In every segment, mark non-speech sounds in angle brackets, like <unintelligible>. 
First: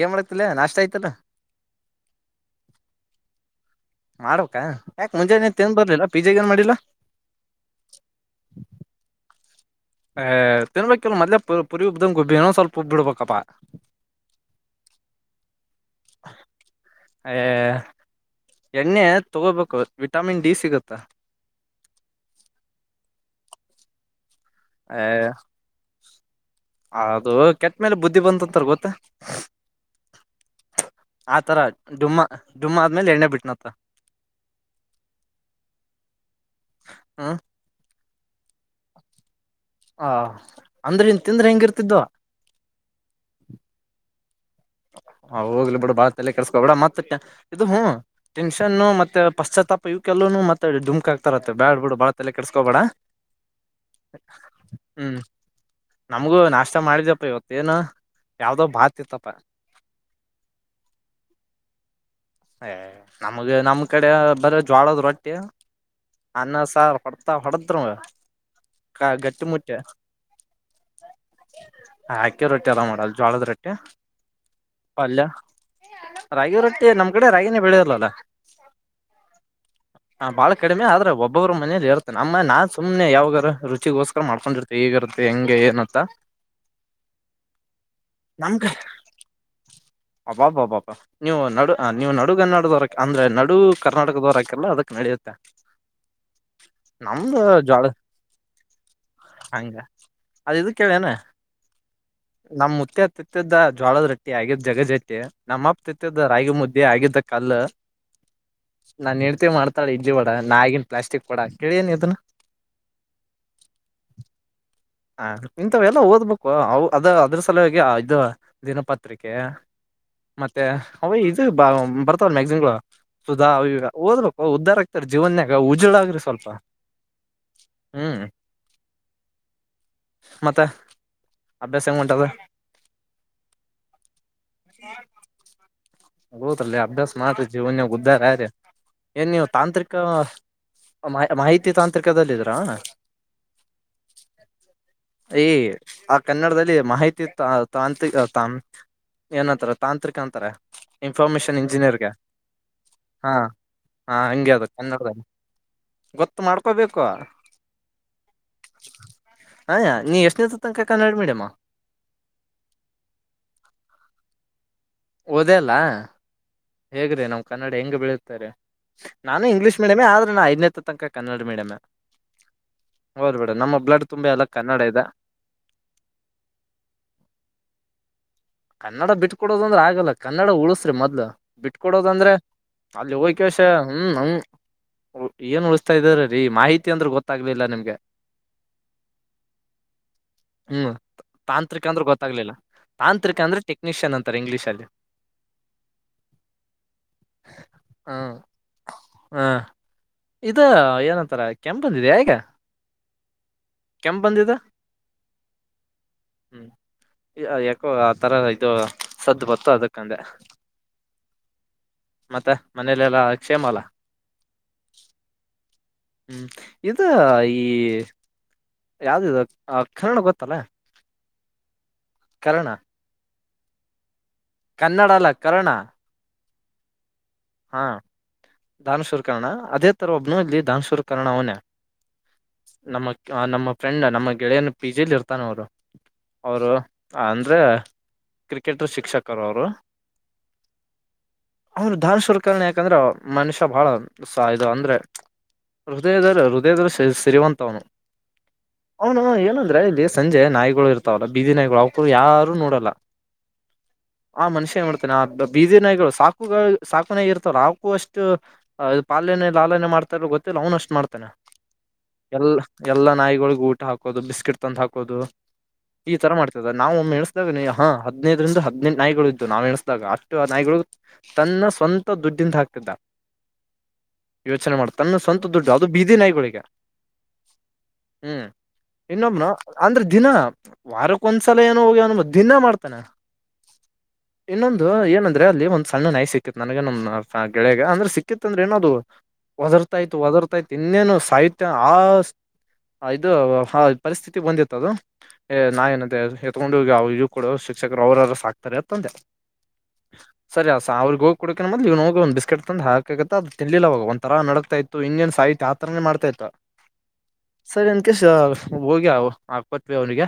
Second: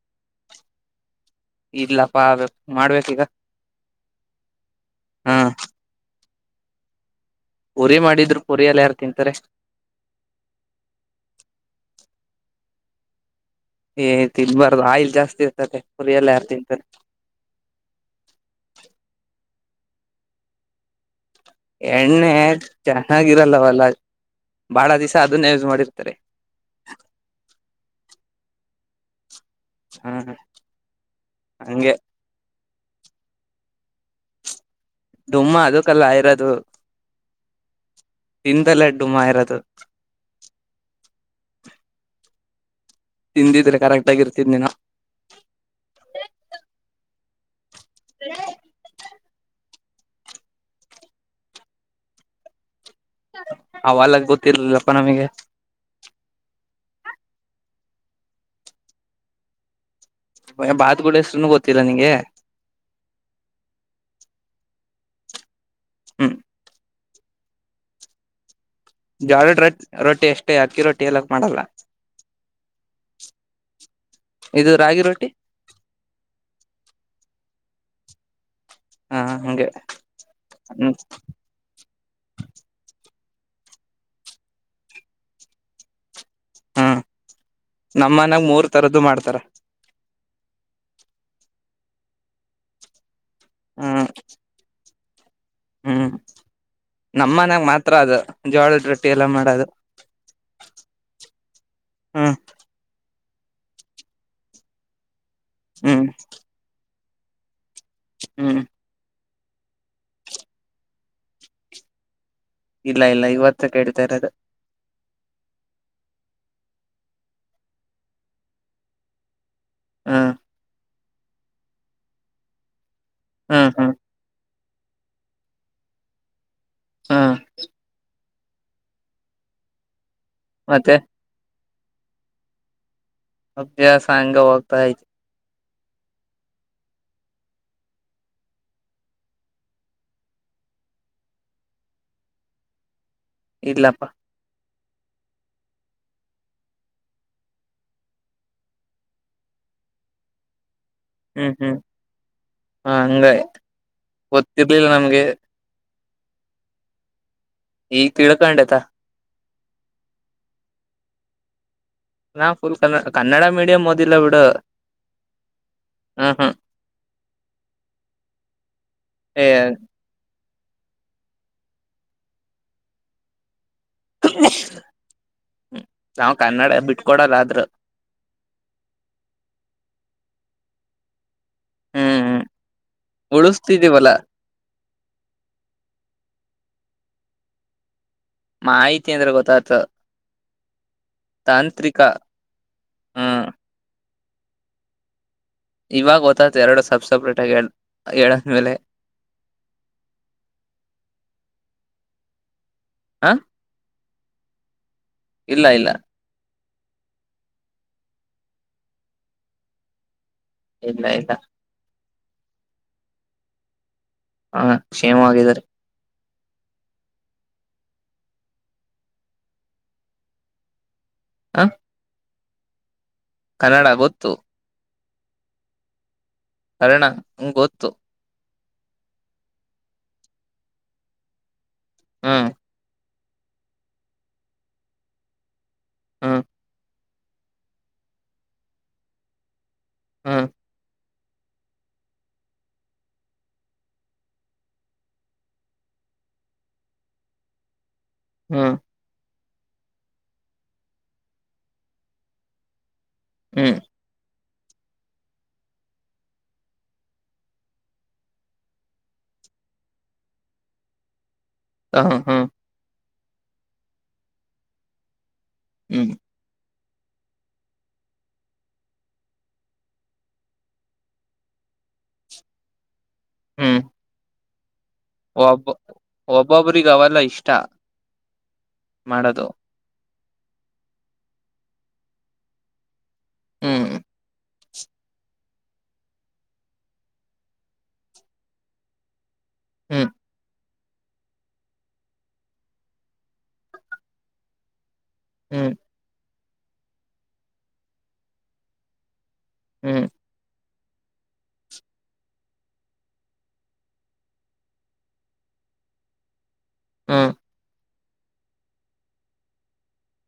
ಏನ್ ಮಾಡತಿಲ್ಲ ನಾಷ್ಟ ಆಯ್ತಲ್ಲ. ಇಡ್ಲಪ್ಪ ಮಾಡ್ಬೇಕ ಈಗ. ಮಾಡಕ ಯಾಕ್ ಮುಂಜಾನೆ ತೇನ್ ಬರ್ಲಿಲ್ಲ ಪಿಜೆ ಏನ್ ಮಾಡಿಲ್ಲಾ. ಪುರಿ ಮಾಡಿದ್ರು ಪುರಿ ಎಲ್ಲ ಯಾರ್ ತಿಂತಾರೆ ಅಹ್ ತಿನ್ಬೇಕಲ್ ಮದ್ಲ ಪುರಿ ಉಬ್ಬಂದ ಗಬ್ಬಿಏನೊ ಸ್ವಲ್ಪ ಉಬ ಬಿಡ್ಬೇಕಪ್ಪಾ. ಏತಿ ಇನ್ಬಾರ್ದ ಆಯಿಲ್ ಜಾಸ್ತಿ ಇರ್ತದೆ ಪುರಿ ಎಲ್ಲ ಯಾರು ತಿಂತಾರೆ. ಎಣ್ಣೆ ತಗೋಬೇಕು ವಿಟಾಮಿನ್ ಡಿ ಸಿಗುತ್ತಾ. ಎಣ್ಣೆ ಚೆನ್ನಾಗಿರಲ್ಲವಲ್ಲ. ಬಾಳ ಅ ದಿವಸ ಅದನ್ನೇ ಯೂಸ್ ಮಾಡಿರ್ತಾರೆ ಅದು ಕೆಟ್ಟ್ಮೇಲೆ ಬುದ್ಧಿ ಬಂದ್ ತ್ತರ್ ಗೊತ್ತಾ. ಹ್ಮ್ ಆ ತರ ಹಂಗೆ ಡುಮ್ಮ ಡುಮ್ಮ ಆದ್ಮೇಲೆ ಎಣ್ಣೆ ಬಿಟ್ಟನಂತ್ತ. ಡುಮ್ಮ ಅದಕ್ಕೆಲ್ಲ ಇರೋದು. ಹ್ಮ್ ತಿಂದಲ್ಲೇ ಡುಮ್ಮ ಇರೋದು. ಹಾ ಅಂದ್ರೆ ಇನ್ ತಿಂದ್ರೆ ಹೆಂಗಿರ್ತಿದ್ದವ. ತಿಂದಿದ್ರೆ ಕರೆಕ್ಟ್ ಆಗ ಇರ್ತಿದ್ನೇನೋ ಹ ಹೋಗ್ಲಿ ಬಿಡ ಭಾತಲ್ಲೇ ಕೆಡಸ್ಕೊಬೇಡ ಮತ್ತ ಇದು ಹ್ ಟೆನ್ಷನ್ನು ಮತ್ತೆ ಪಶ್ಚಾಪ ಇವಕ್ಕೆಲ್ಲೂನು ಮತ್ತೆ ಡುಮಕ ಆಗ್ತರತ್ತ ಬ್ಯಾಡ್ ಬಿ ಬಳತ ಎಲ್ಲ ಕೆಡ್ಸ್ಕೋಬೇಡ ಅವಲಾಗ್ ಗೊತ್ತಿರ್ಲಿಲ್ಲಪ್ಪ ನಮಗೆ ಇ ಮಾಡಿದ್ಯಪ್ಪ ಇವತ್ತೇನ ಯಾವ್ದೋ ಬಾತ್ ಇತ್ತಪ್ಪ <inaudible> ಬಾತ್ಗಳ ಎಷ್ಟರು ಗೊತ್ತಿಲ್ಲಾ ನಿಂಗೆ ಏ ನಮ್ಗೆ ನಮ್ ಕಡೆ ಬರ ಜ್ವಾಳದ್ ರೊಟ್ಟಿ ಹ್ಮ್ ಅನ್ನ ಸಾರ್ ಪಡತಾ ಪಡತರುವ ಜ್ವಡಡ್ ರ ರೊಟ್ಟಿ ಅಷ್ಟೇ ಅಕ್ಕಿ ರೊಟ್ಟಿ ಎಲ್ಲಕ್ ಮಾಡಲ್ಲ ಜೋಳದ ರೋಟ್ಟೆ ಇದು ರಾಗಿ ಪಲ್ಯ ರೊಟ್ಟಿ ರಾಗಿ ರೊಟ್ಟಿ ನಮ್ ಹಾಗನೇ ಬೆಳೆಯೋಲ್ಲಲ್ಲ ಹಾ ಹಂಗೆ ಹ ಬಹಳ ಕಡಿಮೆ, ಹ್ಮ್ ಆದ್ರೆ ಒಬ್ಬೊಬ್ಬ್ರ ಮನೇಲಿ ಹೇಳ್ತೀನಿ. ಆಮೇಲೆ ನಾನ್ ಸುಮ್ನೆ ಯಾವ ಈಗ ರುಚಿಗೋಸ್ಕರ ಮಾಡ್ಕೊಂಡಿರ್ತೆ ಹೇಗಿರುತ್ತೆ ಹೆಂಗೆ ಏನಂತ ಹ್ಮ ನಮ್ಮನಾಗ ಮೂರ್ ತರದ್ದ ಮಾಡ್ತಾರ ಅ ಬ್ಬಾಬ್ಬಬ್ಬಬ ನೀವು ನಡು ಹ ನೀವು ನಡುಗನ್ನಡದವರ? ಅಂದ್ರೆ ನ ಹ್ಮ್ ಕರ್ನಾಟಕದೋರ್ ಹಾಕಲ್ಲ ಅದಕ್ ನಡೆಯುತ್ತೆ ಹ್ಮ್ ನಮ್ದು ನಮ್ಮನ್ಯಾಗ ಜ್ವಾಳ ಮಾತ್ರ ಅದು ಜೋಳದ ರೊಟ್ಟಿ ಎಲ್ಲ ಮಾಡದು ಹಂಗ ಅದ ಇದು ಕೇಳೇನ ಹ್ಮ್ ದ ಜೋಳದ ರೊಟ್ಟಿ ಹಾಗೆ ಜಗದೆತ್ತಿ ನಮ್ಮಪ್ ಹ್ಮ್ ತಿಂತಿದ ರಾಗಿ ಮುದ್ದಿ ಆಗಿದ್ದ ಕಲ್ಲ ಹ್ಮ್ ಮಾಡ್ತಳ ಇಡ್ಲಿ ವಡ. ನಗಿನ್ ಪ್ಲಾಸ್ಟಿಕ್ ವಡ ಕೇಳೇನ್ ನೀ ಅದನ್ನ? ಇಲ್ಲ ಇಲ್ಲ ಇವತ್ತು ಕೇಳತ ಇರದು ಹಾ ಇಂಥವೆಲ್ಲ ಓದ್ಬೇಕು. ಅವ ಅದ ಅದ್ರ ಸಲುವಾಗಿ, ಇದು ದಿನಪತ್ರಿಕೆ ಹ್ಮ್ ಮತ್ತೆ ಅವ ಇದು ಬ ಬರ್ತವ ಮ್ಯಾಗಸಿನ್ಗಳು ಸುಧಾ, ಹ್ಮ್ ಈಗ ಹ್ಮ್ ಓದ್ಬೇಕು ಉದ್ದಾರಕ್ಕೆ ಜೀವನ್ಯಾಗ ಉಜ್ವಲ ಆಗ್ರಿ ಸ್ವಲ್ಪ ಹ್ಮ್ ಹ್ಮ್ ಮತ್ತ ಮತ್ತೆ ಅಭ್ಯಾಸ ಹೆಂಗ ಹೊಂಟದ ಅಭ್ಯಾಸ ಹೆಂಗ ಹೋಗ್ತಾ ಇದೆ ಹೌದಲ್ಲೇ ಅಭ್ಯಾಸ ಮಾಡ್ರಿ, ಜೀವನದಾಗ ಉದ್ಧಾರ ಆಗ್ರಿ, ಏನ್ ನೀವು ತಾಂತ್ರಿಕ ಮಾಹಿತಿ ತಾಂತ್ರಿಕದಲ್ಲಿದ್ರಾ? ಇಲ್ಲಪ್ಪ ಈ ಆ ಕನ್ನಡದಲ್ಲಿ ಮಾಹಿತಿ ತ.. ತಾಂತ್ರಿ.. ತ, ಏನಂತಾರೆ ತಾಂತ್ರಿಕ ಅಂತಾರ ಹ್ಮ್ ಇನ್ಫಾರ್ಮೇಶನ್ ಹ್ಮ್ ಇಂಜಿನಿಯರ್ಗೆ, ಹ ಹಂಗ ಹಾ ಹಾ ಹಂಗೆ ಅದು ಗೊತ್ತಿರ್ಲಿಲ್ಲ ನಮ್ಗೆ ಕನ್ನಡದಲ್ಲಿ ಗೊತ್ತು ಮಾಡ್ಕೊಬೇಕು ಈಗ ತಿಳ್ಕಂಡೆ ತಾ ಅಯ್ಯಾ ನೀ ಎಷ್ಟನೇ ತನಕ ಕನ್ನಡ ಮೀಡಿಯಂ ನಾ ಫುಲ್ ಕನ್ನಡ ಮೀಡಿಯಂ ಓದಿಲ್ಲ ಬಿಡು ಓದೇ ಇಲ್ಲಾ ಹ್ಮ್ ಹ್ಮ್ ಹೇಗ್ರೀ ನಮ್ ಕನ್ನಡ ಹೆಂಗ್ ಬೆಳೆಯುತ್ತೆರಿ? ನಾನು ಏ ಇಂಗ್ಲೀಷ್ ಮೀಡಿಯಮೇ ಆದ ಐದ್ನೇದು ತನಕ ಕನ್ನಡ ಮೀಡಿಯಮೇ. ಓದ್ಬೇಡ ನಮ್ಮ ಬ್ಲಡ್ ತುಂಬಾ ಎಲ್ಲ ಕನ್ನಡ ಇದೆ ನಾವ್ ಕನ್ನಡ ಬಿಟ್ಕೊಡಲ್ಲ ಆದ್ರ ಕನ್ನಡ ಬಿಟ್ಕೊಡೋದಂದ್ರ ಆಗಲ್ಲ. ಕನ್ನಡ ಉಳಸ್ರಿ ಮೊದ್ಲು. ಬಿಟ್ ಕೊಡೋದಂದ್ರೆ ಹ್ಮ್ ಅಲ್ಲಿ ಹೋಗಕಷ ಹ್ಮ ಉಳಿಸ್ತಿದೀವಲ್ಲ ನ ಏನ್ ಉಳಿಸತಾ ಇದಾರ ರೀ ಮಾಹಿತಿ ಅಂದ್ರೂ ಗೊತ್ತಾಗ್ಲಿಲ್ಲ ನಿಮ್ಗೆ ಮಾಹಿತಿ ಅಂದ್ರೆ ಗೊತ್ತತ ಹ್ಮ್ ತಾಂತ್ರಿಕ ಅಂದ್ರೆ ಗೊತ್ತಾಗ್ಲಿಲ್ಲ ತಾಂತ್ರಿಕ ಹ್ಮ ಅಂದ್ರೆ ಟೆಕ್ನಿಷಿಯನ್ ಅಂತಾರೆ ಇಂಗ್ಲೀಷ ಅಲ್ಲಿ ಇವಾಗ ಗೊತ್ತಾಯ್ತು ಎರಡು ಸಬ್ಸಪ್ರೇಟ್ ಆಗಿ ಹ್ಮ್ ಹೇಳಾದ್ಮೇಲೆ ಹ ಇದ ಏನಂತಾರ ಕೆಂಪ್ ಬಂದಿದೆ ಆ ಈಗ ಹ ಕಕೆಂಪಾದ ಇದು ಇಲ್ಲ ಇಲ್ಲ ಹ್ಮ್ ಯ ಆ ತರ ಇದು ಸದ್ದು ಬತ್ತು ಅದಕ್ಕಂದೆ ಇಲ್ಲ ಇಲ್ಲ ಮತ್ತ ಮನೇಲೆಲ್ಲಾ ಕ್ಷೇಮ ಅಲ್ಲ ಹ ಕ್ಷೇಮ ಆಗಿದ್ದಾರೆ ಹ್ಮ್ ಇ ಈ ಯಾವ್ದ ಆ ಕನ್ನಡ ಗೊತ್ತಲ್ಲ ಹ <unintelligible> ಕರ್ಣ ಕನ್ನಡ ಗೊತ್ತು ಕನ್ನಡ ಕರ್ಣ ಕರ್ಣ ಹೂ ಗೊತ್ತು ಧನಶೂರ ಕರ್ಣ ಅದೇ ತರ ಒಬ್ಬನು ಇಲ್ಲಿ ಧನಶೂರ ಕರ್ಣ ಅವನೇ ಹ್ಮ್ ನಮ ನಮ್ಮ ಫ್ರೆಂಡ್ ನಮ್ಮ ಗೆಳೆಯನ್ ಪಿ ಜಿಲಿ ಇರ್ತಾನ ಅವರು ಹ್ಮ್ ಅವರು ಅಂದ್ರೆ ಕ್ರಿಕೆಟ್ ಶಿಕ್ಷಕರು ಅವರು. ಹ್ಮ್ ಅವರು ಧಾನ <unintelligible> ವಕರಣ ಯಾಕಂದ್ರ ಮನುಷ್ಯ ಬಹಳ ಸ ಇದು ಅಂದ್ರೆ ಹೃದಯದ ಹೃದಯದ್ರ ಸಿರಿ ಸಿರಿವಂತವ್ನು. ಹ್ಮ್ <unintelligible> ಹೇಳ <unintelligible> ಅಂದ್ರೆ ಇಲ್ಲಿ ಸಂಜೆ ನಾಯ್ಗಳು ಇರ್ತಾವಲ್ಲ ಬೀದಿ ನಾಯಿಗಳು ಅವ್ಕರು ಯಾರು ನೋಡಲ್ಲ. ಹ್ಮ್ ಆ ಮನುಷ್ಯ ಏನ್ ಮಾಡ್ತಾನ ಆ ಬೀದಿ ನಾಯಿಗಳು ಸಾಕುಗಳು ಸಾಕು ಇರ್ತಾರ ಅವಕು ಅಷ್ಟ್ ಪಾಲನೆ ಲಾಲನೆ ಮಾಡ್ತಾರ ಗೊತ್ತಿಲ್ಲ ಅವನು ಅಷ್ಟು ಮಾಡ್ತಾನೆ. ಹ್ಮ್ ಹ್ಮ್ ಎಲ್ಲ ಎಲ್ಲ ನಾಯಿಗಳಗ ಊಟ ಹಾಕೋದು ಬಿಸ್ಕಿಟ್ ತಂದು ಹಾಕೋದು. ಹ್ಮ್ ಈ ತರ ಮಾಡ್ತದೆ ನಾವು ಎಣಸ್ದಿದಾಗ ಹಾ ಹದಿನೈದು ರಿಂದ ಹದಿನೆಂಟ್ ನಾಯಿಗಳು ಇದ್ದತ್ತು ನಾ್ ಎಣಸ್ದಾಗ ಅಷ್ಟು ಆ ನಾಯಿಗಳು ತನ್ನ ಸ್ವಂತ. ದ <unintelligible> ತಂದ ಹಾಕತಿದ. ಹ್ಮ್ ಯೋಚನೆ ಮಾಡ. ತನ್ನ ಸ್ವಂತ ಒಬ್ಬ ದುಡ್ಡು ಅದು ಬೀದಿ ನಾಯಿಗಳಗ. ಒಬ್ಬೊಬ್ರಿಗೆ ಅವೆಲ್ಲ ಇಷ್ಟ ಹ್ಮ್, ಮಾಡೋದು ಇನ್ನೊಬ್ನು ಅಂದ್ರೆ ದಿನ, ವಾರಕ್ಕ ಒಂದ್ಸಲ ಏನೋ ಹೋಗ್ಯಾನು <unintelligible> ದಿನ ಮಾಡ್ತಾನ? ಹ್ಮ್ ಇನ್ನೊಂದು ಏನಂದ್ರೆ, ಅಲ್ಲಿ ಒಂದು ಸಣ್ಣ ನಾಯಿ ಸಿಕ್ಕಿತು ನಂಗ <unintelligible> ನನ ನಮ್ ಗೆಳೆಯಗ, ಅಂದ್ರೆ ಸಿಕ್ಕಿತ್ಂದ್ರೆ ಏನ ಅದು ಹ್ಮ್ ಒದರ್ತಾಇತ್ತು ಒದರ್ತಾಯತು ಇನ್ನೇನು ಸಾಯುತ್ತೇ, ಆಷ್ಟ್ ಆ ಇದು ಪರಿಸ್ಥಿತಿಗೆ ಬಂದಿತ್ತು ಅದು. ಏ ಹ್ಮ್ <unintelligible> ತೊಗೊಂಡ ಹೋಗಿ, ಅವು ಇದು ಕೊಡು ಶಿಕ್ಷಕರು ಅವ್ರಾರ ಸಾಕ್ತಾರೆ ಅತ್ತ ಅಂದೇ. ಹ್ಮ್ ಸರಿ ಆ ಆವರ್ಗು ಕುಡಕ ಮದ್ <unintelligible> ಇವನ್ ಹೋಗ ಒಂದ ಬಿಸ್ಕೆಟ್ ತಂದು ಹಾಕ್ಲಿಕತ. ಅದು ತಿನ್ಲಿಲ್ಲವಾಗ, ಒಂದ ತರ ನಡಗ್ತಾ ಇತ್ತು, ಇನ್ನೇನ್ ಸಾಯತ್ತೆ ಆತರನೇ ಮಾಡತ ಇತ್ತು.. ಹ್ಮ ಅ ಇನ್ ಕೆಸ <unintelligible> ಹೋಗ್ಯವು ಹಾಕ್ಕೊಟ್ವಿ ಅವ್ನಿಗೆ.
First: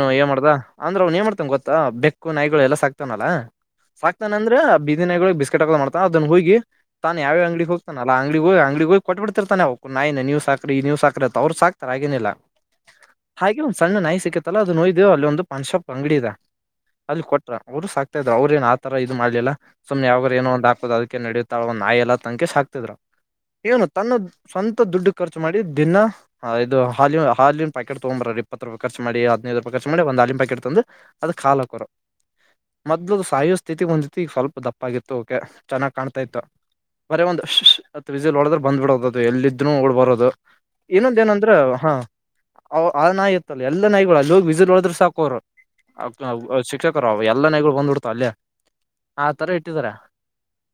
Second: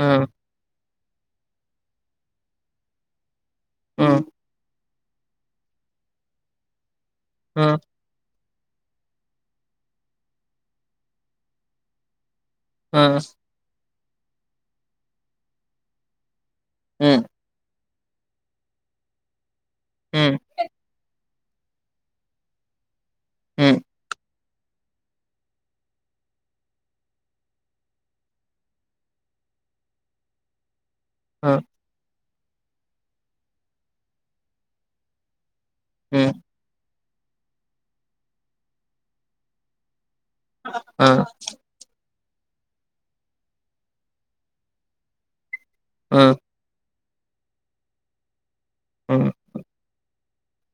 ಹ್ಮ್ ಏ ಹ್ಮ್ ಮಾಡ್ದ? ಅಂದ್ರೆ, ಅವ್ನ್ ಏನ್ ಮಾಡ್ತಾನ ಗೊತ್ತಾ? ಬೆಕ್ಕು ನಾಯಿಗಳು ಎಲ್ಲ ಸಾಕ್ತನಲ್ಲಾ ಸಾಕ್ತಾನ ಅಂದ್ರ, ಬೀ ದಿನಗಳು ಬಿಸ್ಕೆಟ್ ಹಾಕ್ತ ಮಾಡತ ಅದನ ಹೋಗಿ ತಾನ ಯಾವ್ ಯಾವ್ ಅಂಗಡಿ ಹ್ಮ್ ಹೋಗತಾನ ಅಲಾ ಅಂಗಡಿಗ್ ಹೋಗ್ ಅಂಗಡಿಗ್ ಹೋಗ್ ಕೊಟ್ ಬಿಡ್ತಿರ್ತಾನೆ ಅವ ನಾಯ್ನಾ ನೀವು ಸಾಕ್ರೀ ನೀವು ಸಾಕ್ರೀ ಅಂತ, ಅವ್ರು ಸಾಕ್ತಾರೆ ಹಾಗೇನಿಲ್ಲ. ಹ್ಮ ಹಾಗೆ ಒಂದ್ ಸಣ್ಣ ನಾಯ್ ಸಿಕ್ಕತ್ತಲ್ಲ ಅದನ್ ಒಯ್ದೇವು, ಅಲ್ಲಿ ಒಂದು ಪಾನ್ಶಾಪ್ ಅಂಗಡಿ ಅದ ಹ್ಮ್ ಅಲ್ಲಿ ಕೊಟ್ರ, ಅವರು ಸಾಕ್ <unintelligible> ಅವ್ರೇನ್ ಆತರ ಇದು ಮಾಡ್ಲಿಲ್ಲ. ಸುಮ್ನ್ ಯಾವಾಗರು ಹ್ಮ್ ಏನೋ ಒಂದ್ ಆತದೆ, ಅದಕ್ಕೆ ನಡದು <unintelligible> ಳ <unintelligible> ನಾಯ ಎಲ್ಲ ತಂಕಿ ಸಾಕ್ತಿದ್ರು. ಹ್ಮ್ ಹ್ಮ್ ಹ್ಮ್ ಹ್ಮ್ ಹ್ಮ್ ಏನು ತನ್ನ <unintelligible> ಸ್ವಂತ ದುಡ್ ಖರ್ಚು ಮಾಡಿ ದಿನ ಆ ಇದು ಹಾಲಿನ ಹಾಲಿನ ಪ್ಯಾಕಟ್ ತಗೊಂಬರರ್ರೀ, ಇಪ್ಪತ್ತು ರೂಪಾಯಿ ಖರ್ಚ ಮಾಡಿ ಹದಿನೈದು ರೂಪಾಯಿ ಖರ್ಚ ಮಾಡಿ ಒಂದು ಹಾಲಿನ ಪ್ಯಾಕೆಟ್ ತಂದು ಅದಕ್ ಹಾಲ್ಹಕೋರು ಮೊದ್ಲು ಸಾಯೋ ಸ್ಥಿತಿ ಹೊಂದಿತ್, ಈಗ ಸ್ವಲ್ಪ ದಪ್ಪ ಪ್ಪಾಗಿತ್ತು ಓಕೆ ಚೆನ್ನಾಗ್ ಕಾಣ್ತಾ ಇತ್ತು. ಬರೇ ಒಂದ್ <unintelligible> ಅಂತ್ ವಿಸಿಲ್ ಹೊಡೆದರೆ ಬಂದ್ ಬಿಡೋದ, ಅದು ಎಲ್ಲ ಇದ್ರು ಓಡ್ ಬರೋದು ಇನ್ನೊಂದ್ ಏನಂದ್ರ, ಹಾ ಆ ಆ ನಾಯ ಇತ್ತಲ್ಲ, ಎಲ್ಲಾ ನಾಯಿಗಳು ಅಲ್ಲೊಗ್ ವಿಶಿಲ್ ಹೊಡದ್ರು ಸಾಕು ಅವ್ರು ಶಿಕ್ಷ <unintelligible> ಅವ ಎಲ್ಲ ನೆಗಳು ಬಂದಿಡ್ತ ಅಲ್ಲೇ. ಹ್ಮ. ಆ ತರ ಇಟ್ಟಿದಾರ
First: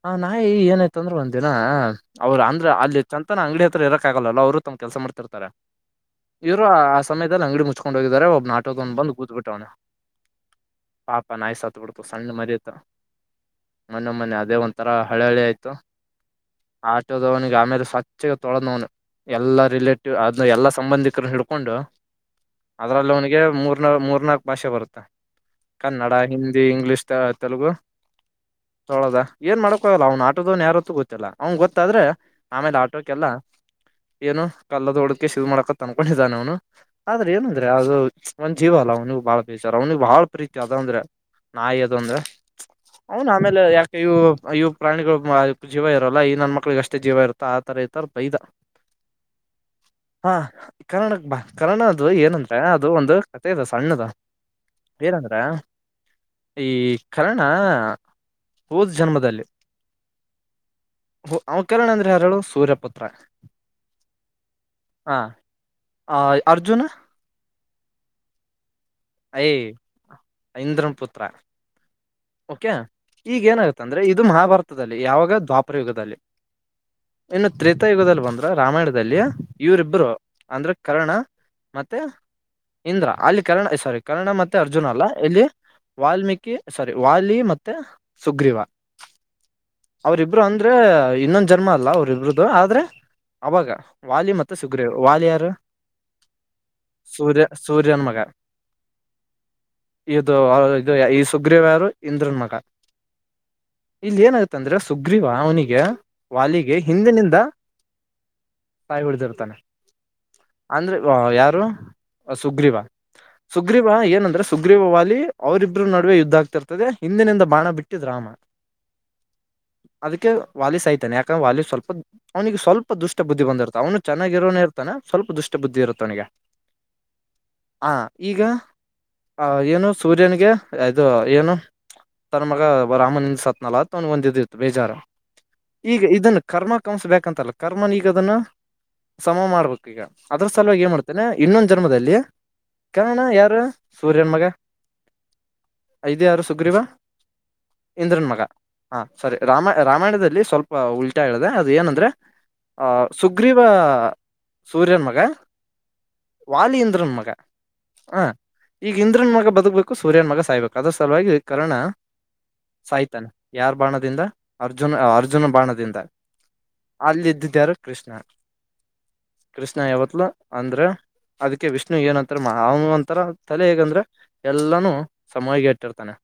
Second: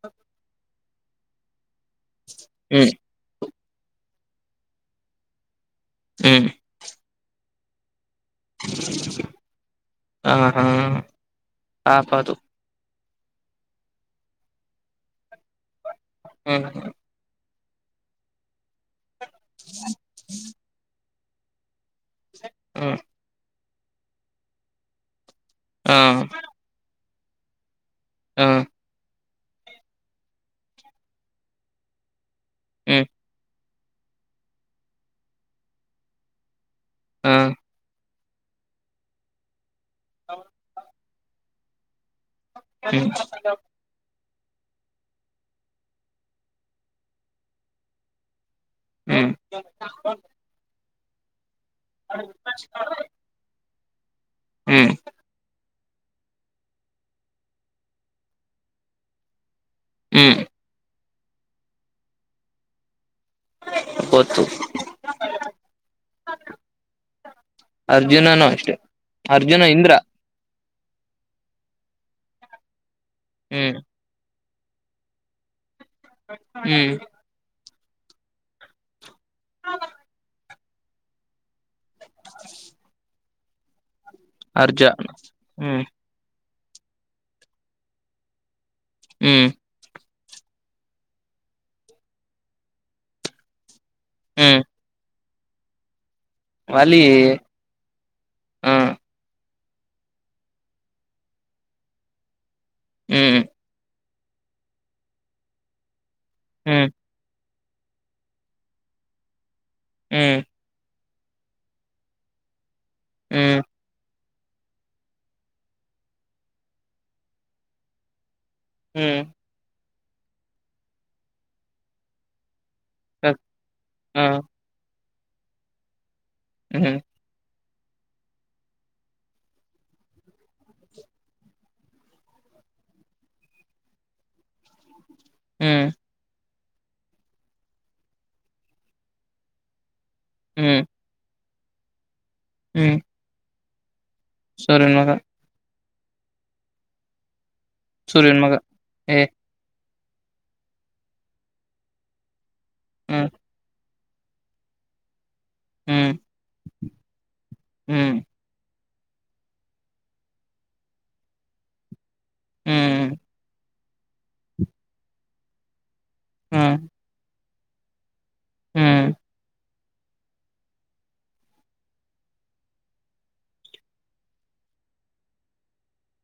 ಹ ನಾಯಿ ಏನಯತ ಅಂದ್ರೆ ಒಂದಿನ. ಅವ್ರ ಅಂದ್ರ ಅಲ್ಲಿ ಹೆ ಚ ಅಂತ ಅಂಗ್ಡಿಯ. ಇರಕ್ಕಗಲ್ಲ ಅವರು ತಮ್ ಕೆಲಸ ಮಾಡ್ತಿರ್ತಾರೆ. ಇವರು. ಸಮಯದಲ್ಲಿ ಅಂಗಡಿ ಮುಚ್ಕೊಂಡು. <unintelligible> ಗ ಒಬ್ನ ಆಟೋದವನು ಬಂದು ಕೂತ್ಬಿಟ್ಟವಣ್ಣ ಹ ಪಾಪ ನಾಯ್ ಸತ್ ಹಾ ಬಿಡ್ತು ಸಣ್ಣ ಪಾಪದು ಮರಿಯತ. ಮೊನೆೆ ಮೊನೆ ಅದೇ ಒಂಂತರ ಹಳೆ ಹಳಿ ಆಯ್ತು. ಹ್ಮ್ ಹ್ಮ್ ಆ ಆಟೋ ತವ ನೀ ಗಾಮ. ಸಚ್ಚಿಗೆ ತೊಳೋನು. ಎಲ್ಲಾ ರಿಲೇಟಿವ್ ಅದನ್ನ ಎಲ್ಲಾ ಸಂಬಂಧಿ. ಹಿಡ್ಕೊಂಡು. ಹ್ಮ್ ಅದ್ರಲ್ಲಿ ಅವನಿಗೆ ಮೂರು. ಮೂರ್ನಾಲ್ಕ್ ಭಾಷೆ ಬರುತ್ತಾ. ಕನ್ನಡ ಹಿಂದಿ ಇಂಗ್ಲಿಷ್. ತೆಲುಗು. ಹ್ಮ್ ಹ್ಮ್ ತಳದಾ. ಏನ್ ಮಾಡ್ಕೊಲ್ಲ ಅವ್ನ ಆಟೋದವನ್ ಯಾರತ್ತೂ ಗೊತ್ತಲ್ಲ ಅವ್ನ ಗೊತ್ತಾದ್ರೆ. ಆಮೇಲೆ ಆಟೋಕ್ಕೆಲ್ಲ. ಏನು ಕಲ್ಲದೋಡಕ್ಕೆ ಶುರು ಮಾಡಕ ತನ್ಕೊಂಡಿದ್ದ ಅವನು ಆದ್ರೆ ಹ್ಮ್ ಏನಂದ್ರೆ ಅದು ಒಂದ ಜೀವಲ್ಲ ಅವನುಗ ಬಾಳ ಬೇ ಅವ್ನಿಗೆ ಬಾಳ ಪ್ರೀತಿ ಅದ ಅಂದ್ರೆ ನಾಯ ಅದೊಂದ್ರ ಹ್ಮ್ ಅವನ್ ಆಮೇಲೆ ಯಾಕ ಇವು ಅವು ಪ್ರಾಣಿಗಳು ಜೀವ ಇರಲ್ಲ ಈ ನನ್ ಮಕ್ಳಿಗೆ ಅಷ್ಟೇ ಜೀವ ಇರುತ್ತೋ ಆ ತರ ಈತರ ಬೈದ ಹ್ಮ್ ಕರ್ನಾಟಕ ಭಾ <unintelligible> ಕನ್ನಣ ಅದು ಏನಂದ್ರೆ ಅದು ಒಂದು ಕಥೆ ದಸ ಪಣ್ಣದ ಹ್ಮ್ ಏರಂದ್ರ ಈ ಕರ <unintelligible> ಹಾ ಹೂದ್ ಜನ್ಮದಲ್ಲಿ ಹ್ಮ್ ಹ ಅವ್ ಕರಣ ಅಂದ್ರೆ ಯಾರ್ ಹೇಳು ಸೂರ್ಯಪುತ್ರ ಗೊತ್ತು ಹ ಅರ್ಜುನ ಅರ್ಜುನನು ಅಷ್ಟೆ ಅರ್ಜುನ ಇಂದ್ರ ಐಂದ್ರನ್ಪುತ್ರ ಓಕೆ ಈಗ ಹ್ಮ್ ಏನಾಗುತ್ತ ಅಂದ್ರೆ ಇದು ಮಹಭಾರತ ದಲಿ ಯಾವಾಗ ದ್ಪ ಪ್ರಯೋಗದಲಿ ಹ್ಮ್ ಏನ್ ತ್ರೆತಾ ಯುಗದಲ್ ಬಂದ್ರೆ ರಾಮಾಯಣದಲ್ಲಿ ಇವರಿಬ್ಬರು ಅಂದ್ರೆ ಕರ್ಣ ಮತ್ತೆ ಇಂದ್ರ ಅಲ್ಲಿ ಕರ್ಣ ಸೊರಿ ಕನ್ನಡ ಮತ್ತೆ ಅರ್ಜ ಅರ್ಜುನ ಅಲ್ಲ ಇಲ್ಲಿ ಹ್ಮ್ ವಾಲ್ಮೀಕಿ ಸರಿ ವಾಲಿ ಮತ್ತೆ ಸುಗ್ರೀವ ಹ್ಮ್ ಅವರಿಬ್ರು ಅಂದ್ರೆ ಇನ್ನೊಂದ್ ಜನ್ಮ ಅಲ್ಲ ಅವ್ರಿಬ್ರದು ಆದ್ರೆ ಅವಾಗ ವಾಲಿ ಮತ್ತು ಹ್ಮ್ ಸುಗ್ರೀ ವಾಲಿಯರ್ ಡ್ರ ವಾಲಿ ಹ ಇದು ಆ ಇದು ಸ ಸುಗ್ರೀವ ಯಾರು ಇಂದ್ರನ್ ಮಗ ಹ್ಮ್ ಇಲ್ ಏನಾಗತ್ತಂದ್ರೆ ಸುಗ್ರೀವ ಅವ್ನಿಗೆ ವಾಲಿಗೆ ಹ್ಮ್ ಹಿಂದಿನಿಂದ ಸಾಯುಗಡ್ ಇರ್ದಿತನ್ ಹ್ಮ್ ಅಂದ್ರೆ ದ್ವಾ ಯಾರು ಸುಗ್ರೀವ ಹ್ಮ್ ಸುಗ್ರೀವ ಏನಂದ್ರ ಸುಗ್ರಿವ ವಾಲಿ ಅವರಿಬ್ಬರು ನಡುವೆ ಯುದ್ ಇದಾಗ್ತಿರ್ತದೆ ಹಿಂದಿನಿಂದ ಬಾಣ ಬಿಟ್ಟಿದ್ ರಾಮ ಹ್ಮ್ ಅದಕ್ಕೆ ವಾಲಿಸ್ ಸಾಯ್ತಾನೆ ಯಾಕಂದ್ರೆ ವಾಲಿಸ್ ಸ್ವಲ್ಪ ಅವ್ನಿಗೆ ಸ್ವಲ್ ಸ್ವಪ್ ದುಷ್ಟ ಹ ಬುದ್ಧಿ ಬಂದಿರುತ್ತೆ ಅವನು ಚೆನ್ನಾಗಿರೋನೇ ಇರ್ತಾನ ಸ್ವಲ್ಪ ದುಷ್ಟುದ್ಧಿ ಇರುತ್ ಅವನ್ಗೆ ಹ್ಮ್ ಹ ಈಗ ಆ ಏನು ಸೂರ್ಯನ್ಗೆ ಇದು ಏನು ತನ್ ಮಗ ರಾಮನಿಂದ ಸತ್ನಲತ್ ಒನ ಒಂದಿದಿತ್ತು ಬೇಜಾರು ಈಗ ಇದನ್ ಕರ್ಮ ಕಮಿಸ್ಬೇಕಂತಲ್ಲ ಕರ್ಮ ನೀಗ ಅದನ್ನು ಸಮ ಮಾಡ್ಬೇಕ್ ಈಗ ಅದ್ರ ಹ್ಮ್ ಹ್ಮ್ ಸಲುವಾಗಿ ಏನ್ ಮಾಡ್ತೇನೆ ಇನ್ನೊಂದು ಜನ್ಮದಲ್ಲಿ ಹ್ಮ್ ಕಾರಣ ಯಾರು ಸೂರ್ಯನ್ ಮಗ ಸೂರ್ಯನ್ ಮಗ ಐದ ಯಾರು ಸುಗ್ರೀವ ಇಂದ್ರನ್ ಮಗ ಹಾ ಏ ಸರಿ ರಾಮ ರಾಮಾಯಣದಲ್ಲಿ ಸ್ವಲ್ಪ ಉಲ್ಟ ಏಳಿದೆ ಅದು ಏನಂದ್ರೆ ಆ ಹ್ಮ್ ಸುಗ್ರೀವ ಸೂರ್ಯನ ಮಗ ಹ್ಮ್ ವಾಲಿ ಇಂದ್ರನ ಮಗ ಹ್ಮ್ ಹ ಈಗ ಇಂದ್ರನ್ ಮಗ ಬದುಕ್ಬೇಕು ಸೂರ್ಯನ್ ಮಗ ಸಾಯ್ಬೇಕು ಅದ ಸಲುವಾಗಿ ಕರ್ಣ ಹ್ಮ್ ಸಾಯ್ತಾನ ಯಾರ್ ಬಾಣದಿಂದ ಅರ್ಜುನ್ ಅರ್ಜುನ್ ಬಾಣದಿಂದ ಹ್ಮ್ ಅಲ್ಲಿದದು ಇದ್ಯಾರ ಕೃಷ್ಣ ಹ್ಮ್ ಕೃಷ್ಣ ಯಾವತ್ತುಲು ಅಂದರ ಅದಕ್ಕೆ ವಿಷ್ಣು ಏನಂತಾರೆ ಮಾವು ಅಂತರ ತಲೆ ಹೇಗಂದರೆ ಎಲ್ಲೂನು ಸಮಯಗೆ ಗೆಟ್ಟಿರ್ತಾನೆ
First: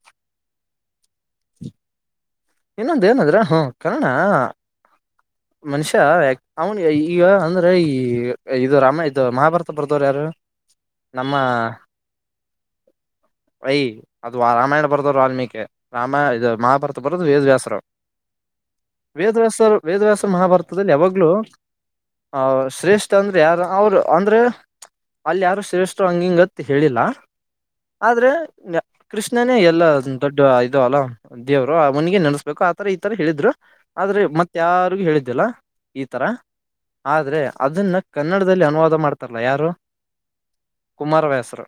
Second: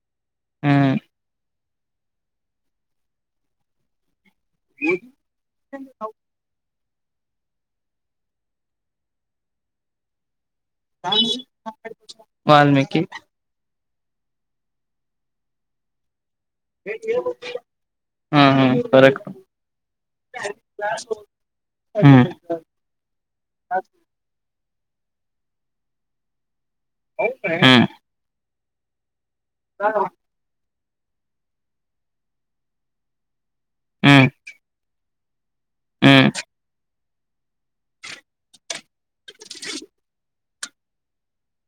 ಹ್ಮ್ ಗ್ಲ್ ಇನ್ನೊಂದ ಏನಾದ್ರ ಹ ಕರ್ಣ ಮನುಷ್ಯ ಅವ ಈಗ ಅಂದ್ರೆ ಈ ಇದು ರಾಮ ಇದು ಮಹಾಭಾರತ ಬರ್ದವ್ರು ಯಾರು ಹೇಳಿ ವಾಲ್ಮೀಕಿ ಐ ಅದು ಆ ರಾಮಾಯಣ ಬರ್ದವ್ರು ವಾಲ್ಮೀಕಿ ರಾಮ ಇದ ಮಾಭಾರತ ಬರದು ವೇದವ್ಯಾಸರ ಹ್ಮ್ ಹ್ಮ್ ಕರೆಕ್ಟ್ ವೇದವ್ಯಾಸರ ವೇದವ್ಯಾಸರ ಮಹಾಭಾರತದಲ್ಲಿ ಯಾವಾಗಲೂ ಹ್ಮ್ ಶ್ರೇಷ್ಠ ಅಂದ್ರೆ ಯಾರ ಅವರು ಅಂದ್ರೆ ಅಲ್ಲಿ ಯಾರು ಶ್ರೇಷ್ಟರು ಹಂಗಿಂಗತ್ ಹೇಳಿಲ್ಲ ಹ್ಮ್ ಆದ್ರೆ ನೆ <unintelligible> ಕೃಷ್ಣನೇ ಎಲ್ಲ ದೊಡ್ಡ ಲ್ಲ <unintelligible> ದದು <unintelligible> ಅವನಿಗೆ ನೆಸ್ಬೇಕು ಆತರ ಈ ತರ ಹೇಳಿದ್ರು ಆದ್ರೆ ಹ್ಮ್ ಮತ್ತ ಯಾರಿಗು ಹೇಳಿದ ಲ್ಲ <unintelligible> ಈ ತರ ಹ್ಮ್ ಆದ್ರೆ ಅದನ್ನ ಕನ್ನಡದಲ್ಲಿ ಅನುವಾದ ಮಾಡ್ತಾರಲ್ಲ ಯಾರು ಕುಮಾರ ವ್ಯಸ್ರು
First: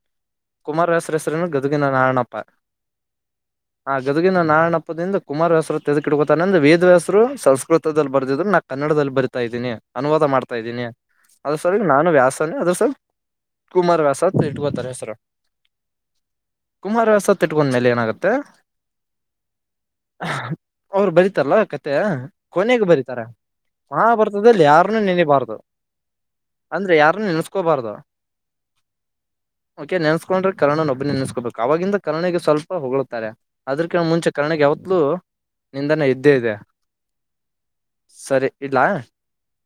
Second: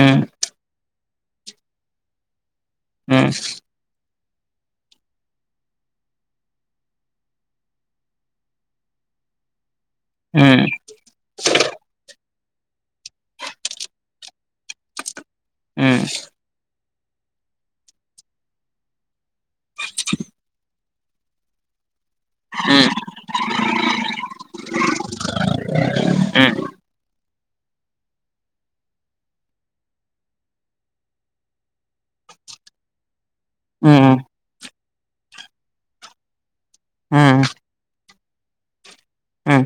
ಹ್ಮ್ ಹ್ಮ್ ಕುಮಾರ್ ವ್ಯಾಸ ಗದಗಿನ ನಾರಾಯಣಪ್ಪ ಹ್ಮ್ ಗದಗಿನ ನಾಯಣಪ್ಪದಿಂದ ಕುಮಾರ್ ವ್ಯಾಸರು ಎಂದು ಎದುಕಾ ಇಟ್ಕೊಂತಾನೆ ಅಂದ್ರೆ ವೇದವ್ಯಾಸರು ಸಂಸ್ಕೃತದಲ್ಲಿ ಬರ್ದಿದ್ ನಾ ಕನ್ನಡದಲ್ಲಿ ಬರಿತಾ ಇದೀನಿ ಅನುವಾದ ಹ್ಮ್ ಮಾಡ್ತಾ ಹ್ಮ್ ಇದ್ದೀನಿ ಅದ ಸಲುವಾಗಿ ನಾನು ವ್ಯಾಸ ಅದ್ರ ಸಲ್ ಕುಮಾರ್ ವ್ಯಾಸ ಅಂತ ಇಟ್ಕೋತಾರೆ ಹೆಸರು ಹ್ಮ್ ಕುಮಾರ ವ್ಯಾಸ ಅಂತ ಇಟ್ಕೊಂಡ್ಮೇಲೆ ಏನಾಗುತ್ತೆ ಅವರು ಬರೀತಾರಲ್ಲ ಕತೆ ಕೊನೆಗೆ ಬರೀತಾರೆ ಮಹಾಭಾರತದಲ್ಲಿ ಯಾರನ್ನೂ ನೆನಬಾರ್ದು ಅಂದ್ರೆ ಯಾರನ್ನ ನೆನೆಸ್ಕೋಬಾರ್ದು ಓಕೆ ನೆನ್ಸ್ಕೊಂಡ್ರೆ ಕರುಣನೊಬ್ಬನ ನೆನೆಸ್ಕೋಬೇಕು ಅವಾಗಿಂದ ಕರುಣಗ ಸ್ವಲ್ಪ ಹೊಗಳುತ್ತಾರೆ ಅದ್ರಕಿನ ಹ್ಮ್ ಮುಂಚೆ ಕರ್ಣಗೆ ಯಾವತ್ತುಲೂ ನಿಂದಾನೇ ಇದ್ದೇ ಇದೆ ಹ್ಮ್ ಸರಿ ಈಡ್ಲಾ ಹ್ಮ್